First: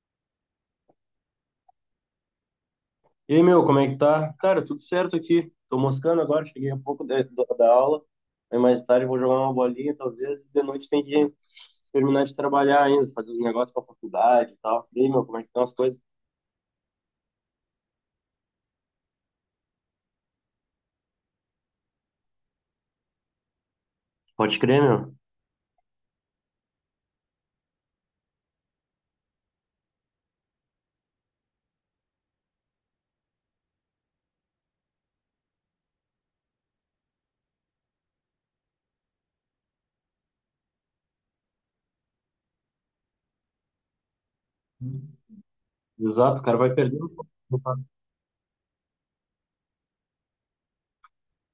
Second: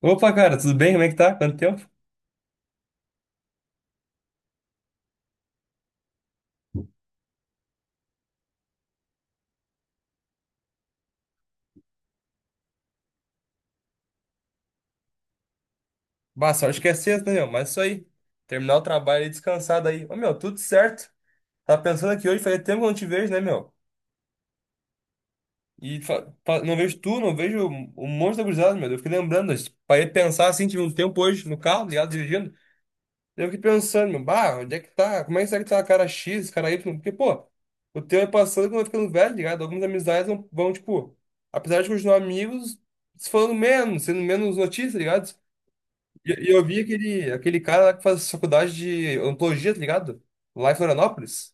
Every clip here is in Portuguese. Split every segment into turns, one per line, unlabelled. Opa, cara, tudo bem? Como é que tá? Quanto tempo?
E aí, meu, como é que tá? Cara, tudo certo aqui. Tô moscando agora, cheguei há pouco da aula. Aí mais tarde vou jogar uma bolinha, talvez. E de noite tem que terminar de trabalhar ainda, fazer os negócios pra faculdade e tal. E aí, meu, como é que estão as coisas?
Bah, sorte que é sexta, né, meu? Mas isso aí. Terminar o trabalho e descansado aí. Ô, meu, tudo certo. Tava pensando aqui hoje, fazia tempo que eu não te vejo, né, meu?
Pode crer, meu.
E não vejo tu, não vejo um monte de gurizada, meu. Eu fiquei lembrando, eu parei de pensar assim, tive um tempo hoje no carro, ligado, dirigindo. Eu fiquei pensando, meu, bah, onde é que tá? Como é que será que tá cara X, cara Y? Porque, pô, o tempo é passando quando eu ficando velho, ligado? Algumas amizades vão, tipo, apesar de continuar amigos, se falando menos, sendo menos notícia, ligado? E
Exato, o
e
cara
eu
vai
vi
perdendo
aquele cara lá que faz faculdade de odontologia, tá ligado? Lá em Florianópolis.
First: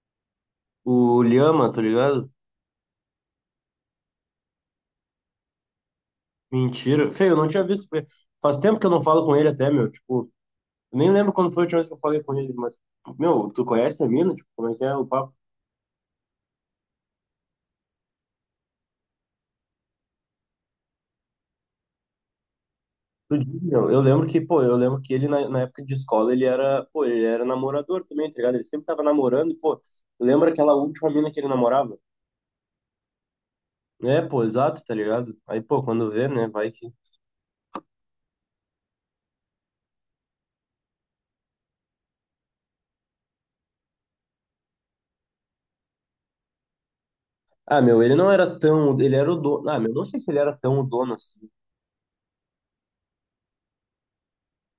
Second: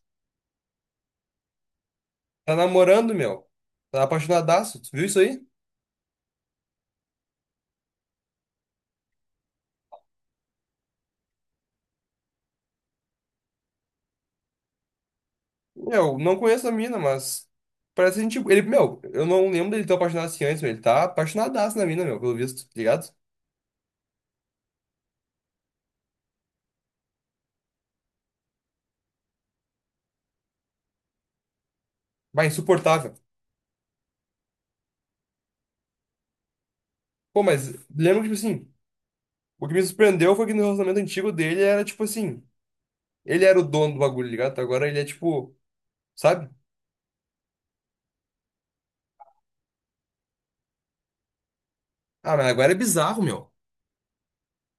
o Lhama, tá ligado?
Tá namorando, meu. Tá apaixonadaço. Tu viu isso aí?
Mentira. Feio, eu não tinha visto. Faz tempo que eu não falo com ele até, meu. Tipo, eu nem lembro quando foi a última vez que eu falei com ele, mas, meu, tu conhece a mina? Tipo, como é que é o papo?
Meu, não conheço a mina, mas parece gente. Ele, meu, eu não lembro dele ter apaixonado assim antes, meu. Ele tá apaixonadaço na mina, meu, pelo visto, tá ligado?
Do Diggle, eu lembro que, pô, eu lembro que ele na época de escola, ele era, pô, ele era namorador também, tá ligado? Ele sempre tava namorando e, pô, lembra aquela última mina que ele namorava?
Vai, insuportável.
É, pô, exato, tá ligado? Aí, pô, quando vê, né, vai que...
Pô, mas lembro que, tipo assim, o que me surpreendeu foi que no relacionamento antigo dele era, tipo assim, ele era o dono do bagulho, tá ligado? Agora ele é, tipo, sabe?
Ah, meu, ele não era tão, ele era o dono, ah, meu, não sei se ele era tão o dono assim.
Ah, mas agora é bizarro, meu.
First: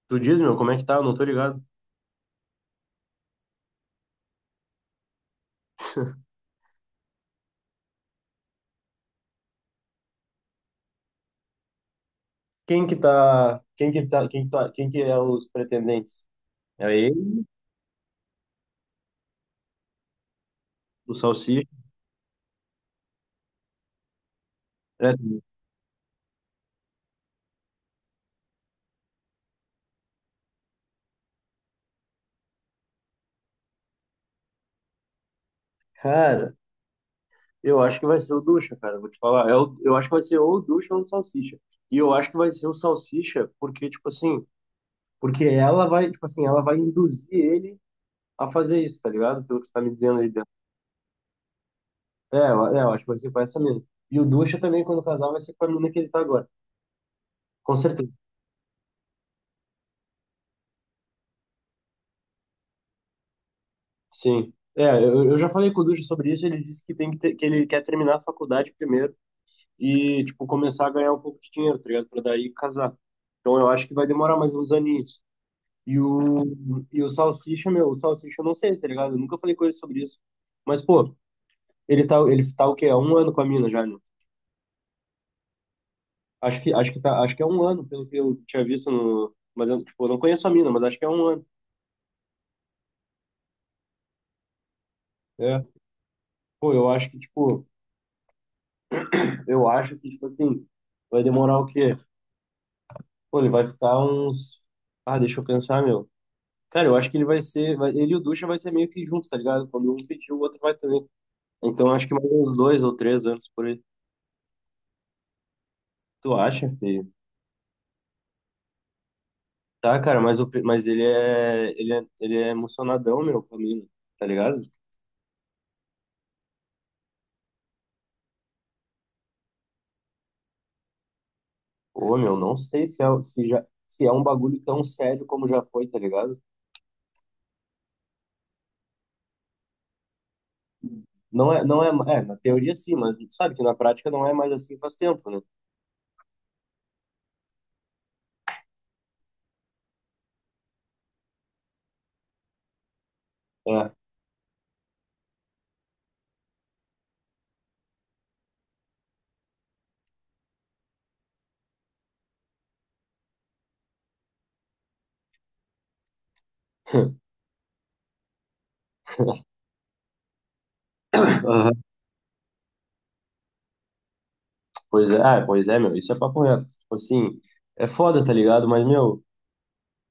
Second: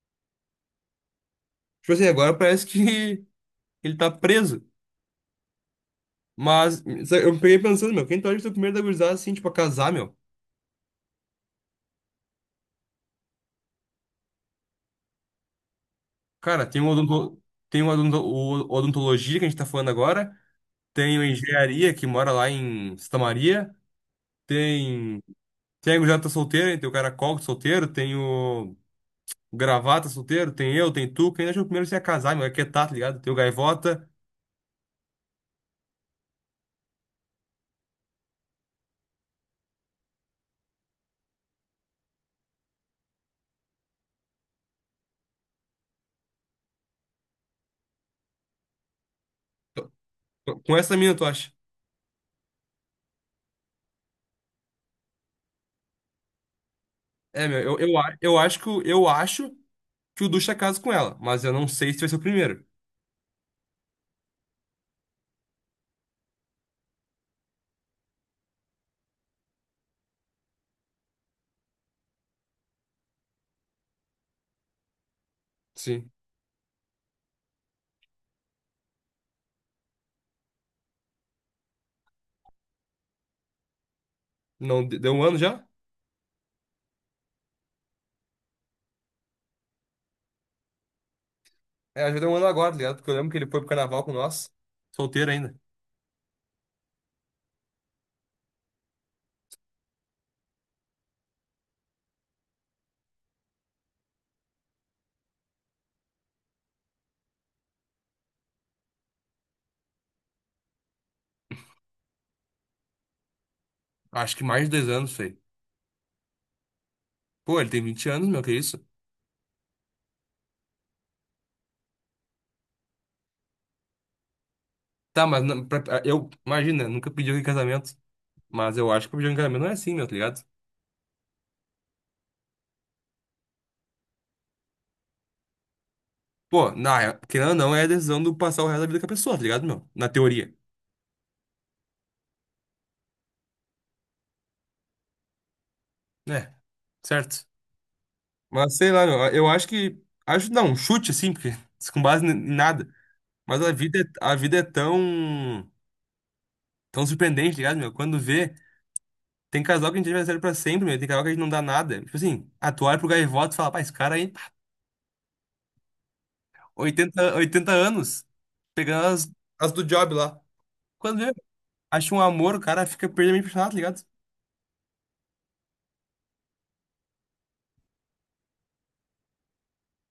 Tu diz, meu, como é que tá? Eu não tô ligado.
Tipo assim, agora parece que ele tá preso. Mas eu peguei pensando, meu, quem torce pro primeiro da gurizada, assim, tipo, a casar, meu?
Quem que tá, quem que tá, quem que tá, Quem que é os pretendentes?
Cara,
É ele,
o odontologia que a gente tá falando agora,
o
tem o
Salsicha,
engenharia que mora lá em Santa Maria, tem,
é...
tem a gurizada que tá solteira, né, tem o caracol que é solteiro, tem o gravata solteiro, tem eu, tem tu, quem acha que o primeiro se ia casar, meu, é que tá, tá ligado? Tem o gaivota.
Cara, eu acho que vai ser o Ducha, cara. Vou te falar. Eu acho que vai ser ou o Ducha ou o Salsicha. E eu acho que vai ser o Salsicha, porque, tipo assim, porque ela vai, tipo assim, ela vai induzir ele a fazer isso, tá ligado? Pelo que você tá me dizendo aí dentro.
Com essa mina, tu acha?
Eu acho que vai ser com essa mina. E o Ducha também, quando casar, vai ser com a mina que ele tá agora.
É, meu,
Com certeza.
eu acho que o Ducha casa com ela, mas eu não sei se vai ser o primeiro.
Sim. É, eu já falei com o Ducha sobre isso, ele disse que tem que ter, que ele quer terminar a faculdade primeiro e, tipo, começar a ganhar um pouco de dinheiro, tá ligado? Pra daí casar. Então eu acho que vai demorar mais uns aninhos. E
Sim.
o, e o Salsicha, meu, o Salsicha eu não sei, tá ligado? Eu nunca falei com ele sobre isso. Mas, pô, ele tá o quê? Há um ano com a mina já, né?
Não, deu 1 ano já?
Acho que tá, acho que é um ano, pelo que eu tinha visto no. Mas eu, tipo, eu não conheço a mina, mas acho que é um ano.
É, já deu 1 ano agora, tá ligado? Porque eu lembro que ele foi pro carnaval com nós. Solteiro ainda.
É. Pô, eu acho que, tipo, eu acho que, tipo assim, vai demorar o quê? Pô, ele vai ficar uns. Ah, deixa eu pensar, meu. Cara, eu acho que ele vai ser. Vai- ele e o Ducha vai ser meio que junto, tá ligado? Quando um pedir, o outro vai também. Então acho que mais uns 2 ou 3 anos por aí.
Acho que mais de 2 anos, feio.
Tu acha, filho?
Pô, ele tem 20 anos, meu, que isso?
Tá, cara, mas, o, pe- mas ele é, ele é, ele é emocionadão, meu, pra mim, tá ligado?
Tá, mas eu, imagina, nunca pediu em casamento. Mas eu acho que pedir em casamento não é assim, meu, tá ligado?
Pô, meu, não sei se é, o- se já, se é um bagulho tão sério como já foi, tá ligado?
Pô, querendo ou não, é a decisão do passar o resto da vida com a pessoa, tá ligado, meu? Na teoria.
Não é, não é, é, na teoria sim, mas sabe que na prática não é mais assim faz tempo, né?
É, certo. Mas sei lá, meu, eu acho que. Acho, não, um chute assim, porque com base em nada. Mas a
É.
vida, a vida é tão. Tão surpreendente, tá ligado, meu? Quando vê. Tem casal que a gente é adversário pra sempre, meu. Tem casal que a gente não dá nada. Tipo assim, ah, tu olha pro Gaivota e fala, pá, esse cara aí, pá, oitenta anos, pegando as do job lá. Quando vê,
Aham.
acha um amor, o cara fica perdidamente apaixonado, tá ligado?
Pois é, ah, pois é, meu, isso é papo reto. Tipo assim, é foda, tá ligado? Mas, meu,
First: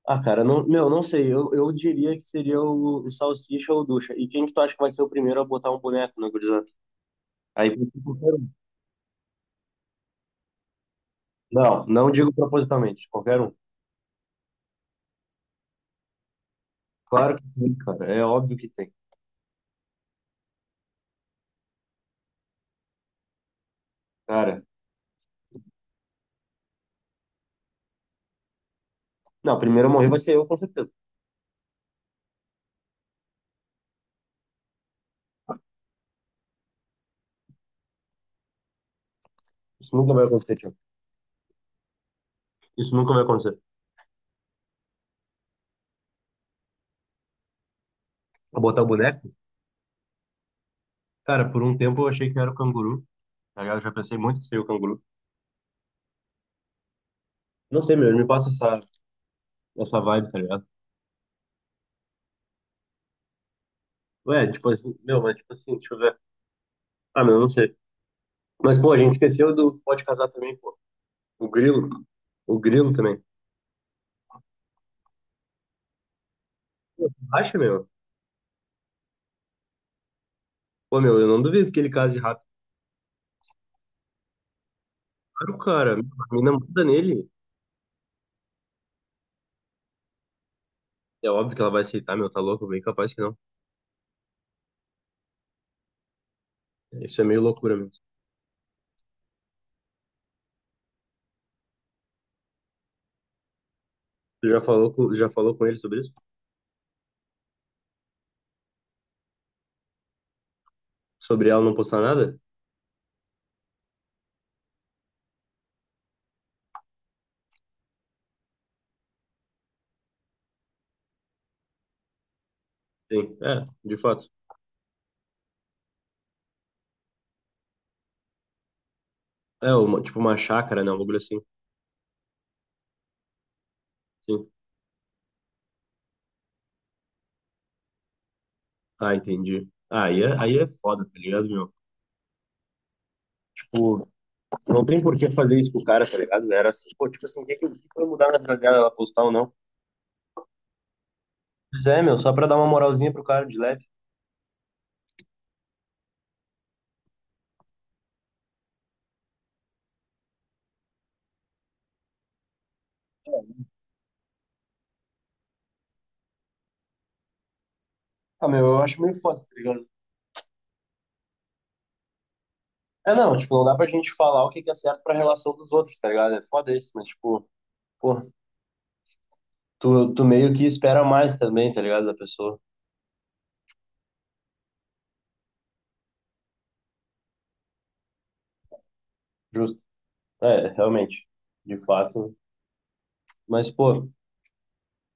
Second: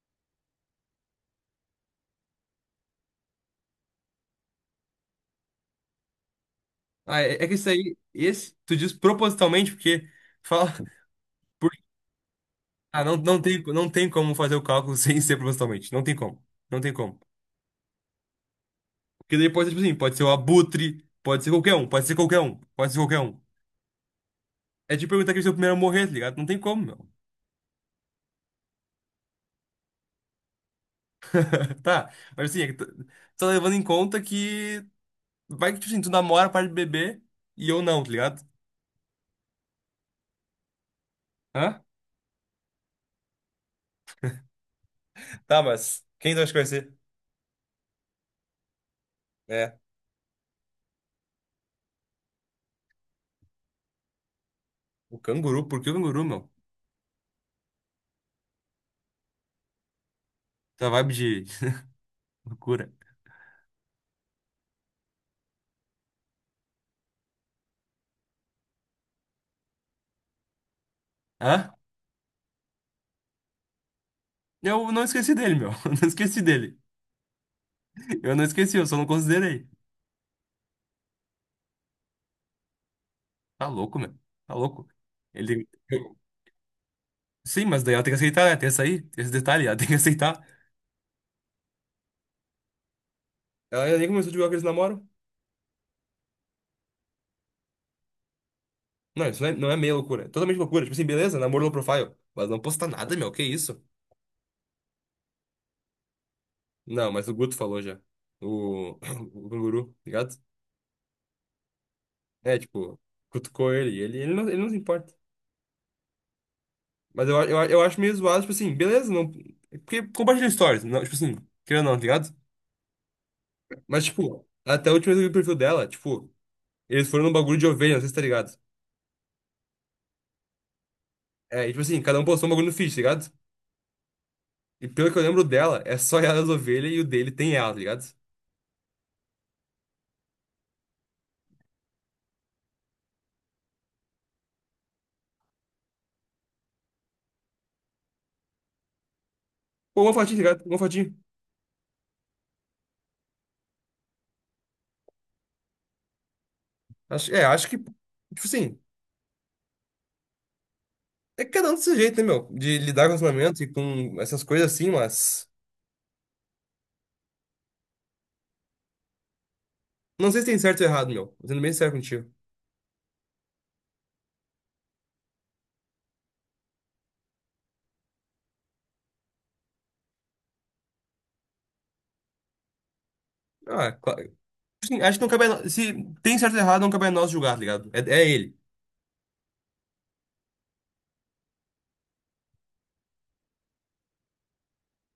ah, cara, não, meu, não sei, eu diria que seria o Salsicha ou o Ducha. E quem que tu acha que vai ser o primeiro a botar um boneco na gurizada?
Ah, é, é que isso
Aí,
aí,
tipo,
esse, tu diz propositalmente, porque fala, porque,
não, não digo
ah,
propositalmente,
não, não
qualquer um.
tem, não tem como fazer o cálculo sem ser propositalmente. Não tem como. Não tem como.
Claro que tem, cara. É óbvio que tem.
Porque daí pode ser, tipo assim, pode ser o Abutre, pode ser qualquer um, pode ser qualquer um, pode ser qualquer um.
Cara,
É de perguntar quem é o primeiro a morrer, tá ligado? Não tem como, meu.
não, primeiro a morrer vai ser eu, com certeza.
Tá, mas assim, é que tô levando em conta que vai que, tipo assim, tu namora, para de beber e eu não, tá ligado?
Isso nunca vai acontecer, Thiago.
Hã?
Isso nunca vai acontecer.
Tá, mas quem tu acha que vai ser?
Vou botar o boneco?
É,
Cara, por um tempo eu achei que era o canguru, tá ligado? Eu já pensei muito que seria o canguru.
o canguru. Por que o canguru, meu?
Não sei, meu, me passa essa, essa vibe, tá ligado?
Tá vibe de loucura.
Ué, tipo assim, meu, mas tipo assim, deixa eu ver. Ah, meu, não sei. Mas, pô, a gente esqueceu do pode casar também, pô. O
Hã?
grilo. O grilo também.
Eu não esqueci dele, meu. Eu não esqueci dele.
Pô, acha, meu?
Eu não esqueci, eu só não considerei.
Pô, meu, eu não duvido que ele case rápido.
Tá louco, meu. Tá louco.
Claro,
Ele...
cara,
eu-
a mina muda nele.
Sim, mas daí ela tem que aceitar, né? Tem essa aí, tem esse detalhe, ela tem que aceitar.
É óbvio que ela vai aceitar, meu, tá louco? Bem capaz que não.
Ela ainda nem começou a divulgar que eles namoram.
Isso é meio loucura mesmo.
Não, isso não é meia loucura. É totalmente loucura. Tipo assim, beleza, namoro low profile. Mas não postar nada, meu. Que isso?
Tu já falou com ele sobre isso?
Não, mas o Guto falou já. O, o canguru, tá ligado?
Sobre ela não postar nada?
É, tipo, cutucou ele. Não, ele não se importa. Mas eu acho meio zoado, tipo assim, beleza, não. é Porque compartilha stories, não, tipo assim, querendo ou não, tá ligado?
Sim, é, de
Mas,
fato.
tipo, até a última vez que eu vi o perfil dela, tipo, eles foram num bagulho de ovelha, não sei se tá ligado.
É, uma, tipo uma chácara, né? Um bagulho assim.
É, e tipo assim, cada um postou um bagulho no feed, tá ligado?
Sim.
E pelo que eu lembro dela, é só ela as ovelhas e o dele tem ela, tá ligado?
Ah, entendi. Ah, aí é foda, tá ligado, meu? Tipo, não tem por que fazer isso com o cara, tá ligado? Era assim, pô, tipo assim, o que que vai mudar na vida dela, ela postar ou não?
Pô, uma fotinha, tá ligado? Uma fotinha.
Pois é, meu, só pra dar uma moralzinha pro cara de leve.
Acho, é, acho que. Tipo assim. É que cada um do seu jeito, né, meu? De lidar com relacionamento e com essas coisas assim, mas.
Ah, meu, eu acho meio foda, tá ligado?
Não sei se tem certo ou errado, meu. Tô sendo bem sério contigo.
É, não, tipo, não dá pra gente falar o que que é certo pra relação dos outros, tá ligado? É foda isso, mas, tipo. Porra, tu meio que espera mais também, tá ligado? Da pessoa.
Ah, claro. Assim, acho que não cabe a nós. Se tem certo ou errado, não cabe a nós julgar, tá ligado? É, é ele.
Justo. É, realmente. De fato. Mas, pô,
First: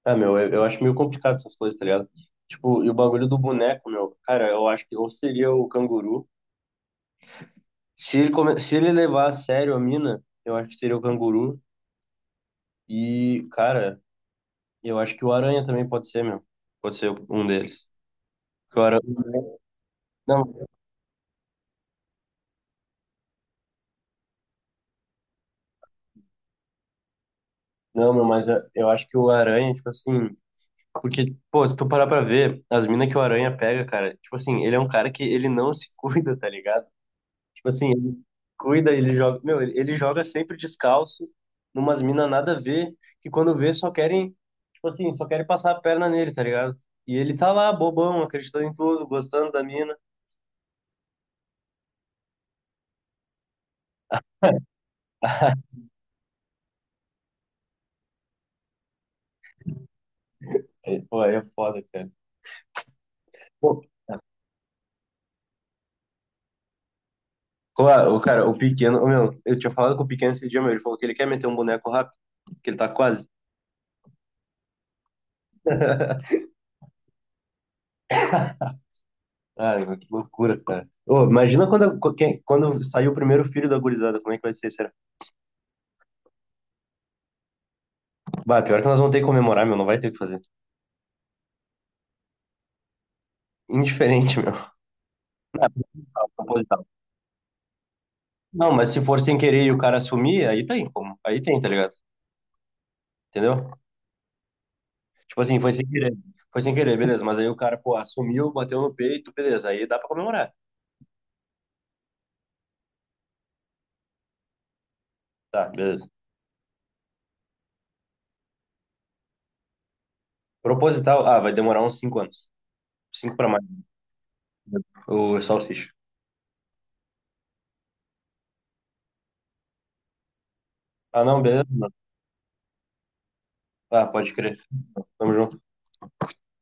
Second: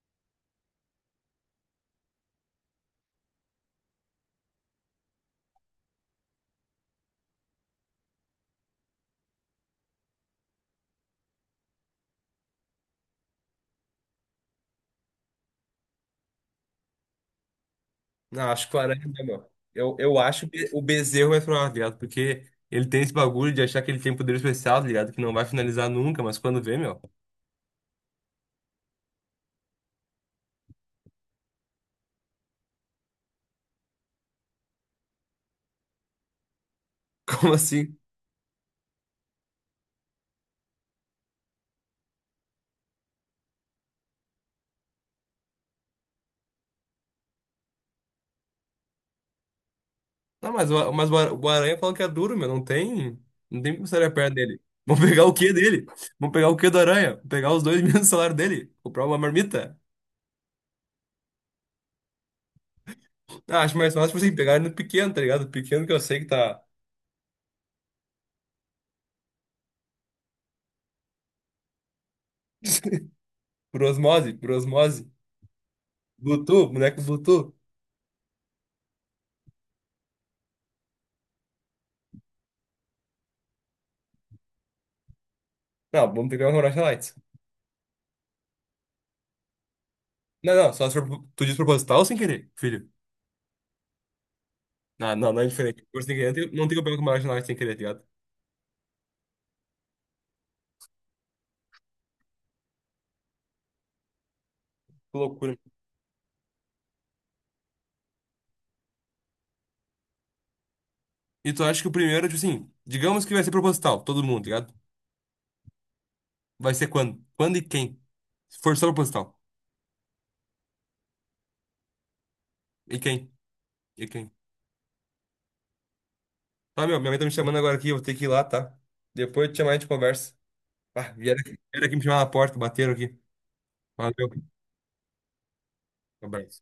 é, meu, eu acho meio complicado essas coisas, tá ligado? Tipo, e o bagulho do boneco, meu, cara, eu acho que ou seria o canguru. Se ele, come... Se ele levar a sério a mina, eu acho que seria o canguru. E, cara, eu acho que o aranha também pode ser, meu. Pode ser um deles.
Não, acho que
Porque
o
o
Aranha,
aranha...
né, meu? Eu
Não,
acho que o Bezerro vai falar, tá ligado? Porque ele tem esse bagulho de achar que ele tem poder especial, tá ligado? Que não vai finalizar nunca, mas quando vê, meu.
não, meu, mas eu acho que o aranha, tipo assim. Porque, pô, se tu parar pra ver, as minas que o Aranha pega, cara, tipo assim, ele é um cara que ele não se cuida, tá ligado?
Como
Tipo assim,
assim?
ele cuida, ele joga. Meu, ele joga sempre descalço, numas minas nada a ver, que quando vê só querem, tipo assim, só querem passar a perna nele, tá ligado? E ele tá lá, bobão, acreditando em tudo, gostando da mina.
Não, mas, o Aranha fala que é duro, meu. Não tem. Não tem como sair a perna dele. Vamos pegar o quê dele? Vamos pegar o quê do Aranha? Vamos pegar os dois mil do salário dele? Comprar uma marmita?
É, pô, aí é foda, cara.
Ah, acho
Pô,
mais fácil, tipo assim, pegar ele no pequeno, tá ligado? Pequeno que eu sei que tá
claro, o cara, o pequeno, ô, meu, eu tinha falado com o pequeno esse dia, meu, ele falou que ele quer meter um boneco rápido, que ele tá quase.
por osmose, por osmose. Bluetooth, boneco Bluetooth.
Cara, que loucura, cara. Ô, imagina quando, co- quem- quando sair o primeiro filho da gurizada, como é que vai ser, será?
Não, vamos pegar um Rocha Lights.
Bah, pior que nós vamos ter que comemorar, meu, não vai ter o que fazer.
Não, não, só se for tu diz proposital ou sem querer, filho.
Indiferente, meu.
Não, não, não é diferente. Por sem
Ah,
querer, não tem como
proposital.
pegar com uma Rocha Lights sem querer, tá ligado?
Não, mas se for sem querer e o cara assumir, aí tem como. Aí tem, tá ligado? Entendeu?
Que
Tipo
loucura.
assim, foi sem querer. Foi sem querer, beleza. Mas aí o cara, pô, assumiu, bateu no peito, beleza. Aí dá pra comemorar.
E tu acha que o primeiro, tipo assim, digamos que vai ser proposital, todo mundo, tá ligado?
Tá, beleza.
Vai ser quando? Quando e quem? Se for só proposital.
Proposital, ah, vai demorar uns 5 anos.
E quem?
Cinco pra mais.
E quem?
O salsicha.
Tá, meu, minha mãe tá me chamando agora aqui, eu vou ter que ir lá, tá? Depois eu te chamar e a gente conversa. Ah,
Ah,
vieram
não,
aqui,
beleza.
vieram
Mano.
aqui me chamar na porta, bateram aqui.
Ah,
Valeu,
pode crer. Tamo junto.
um abraço.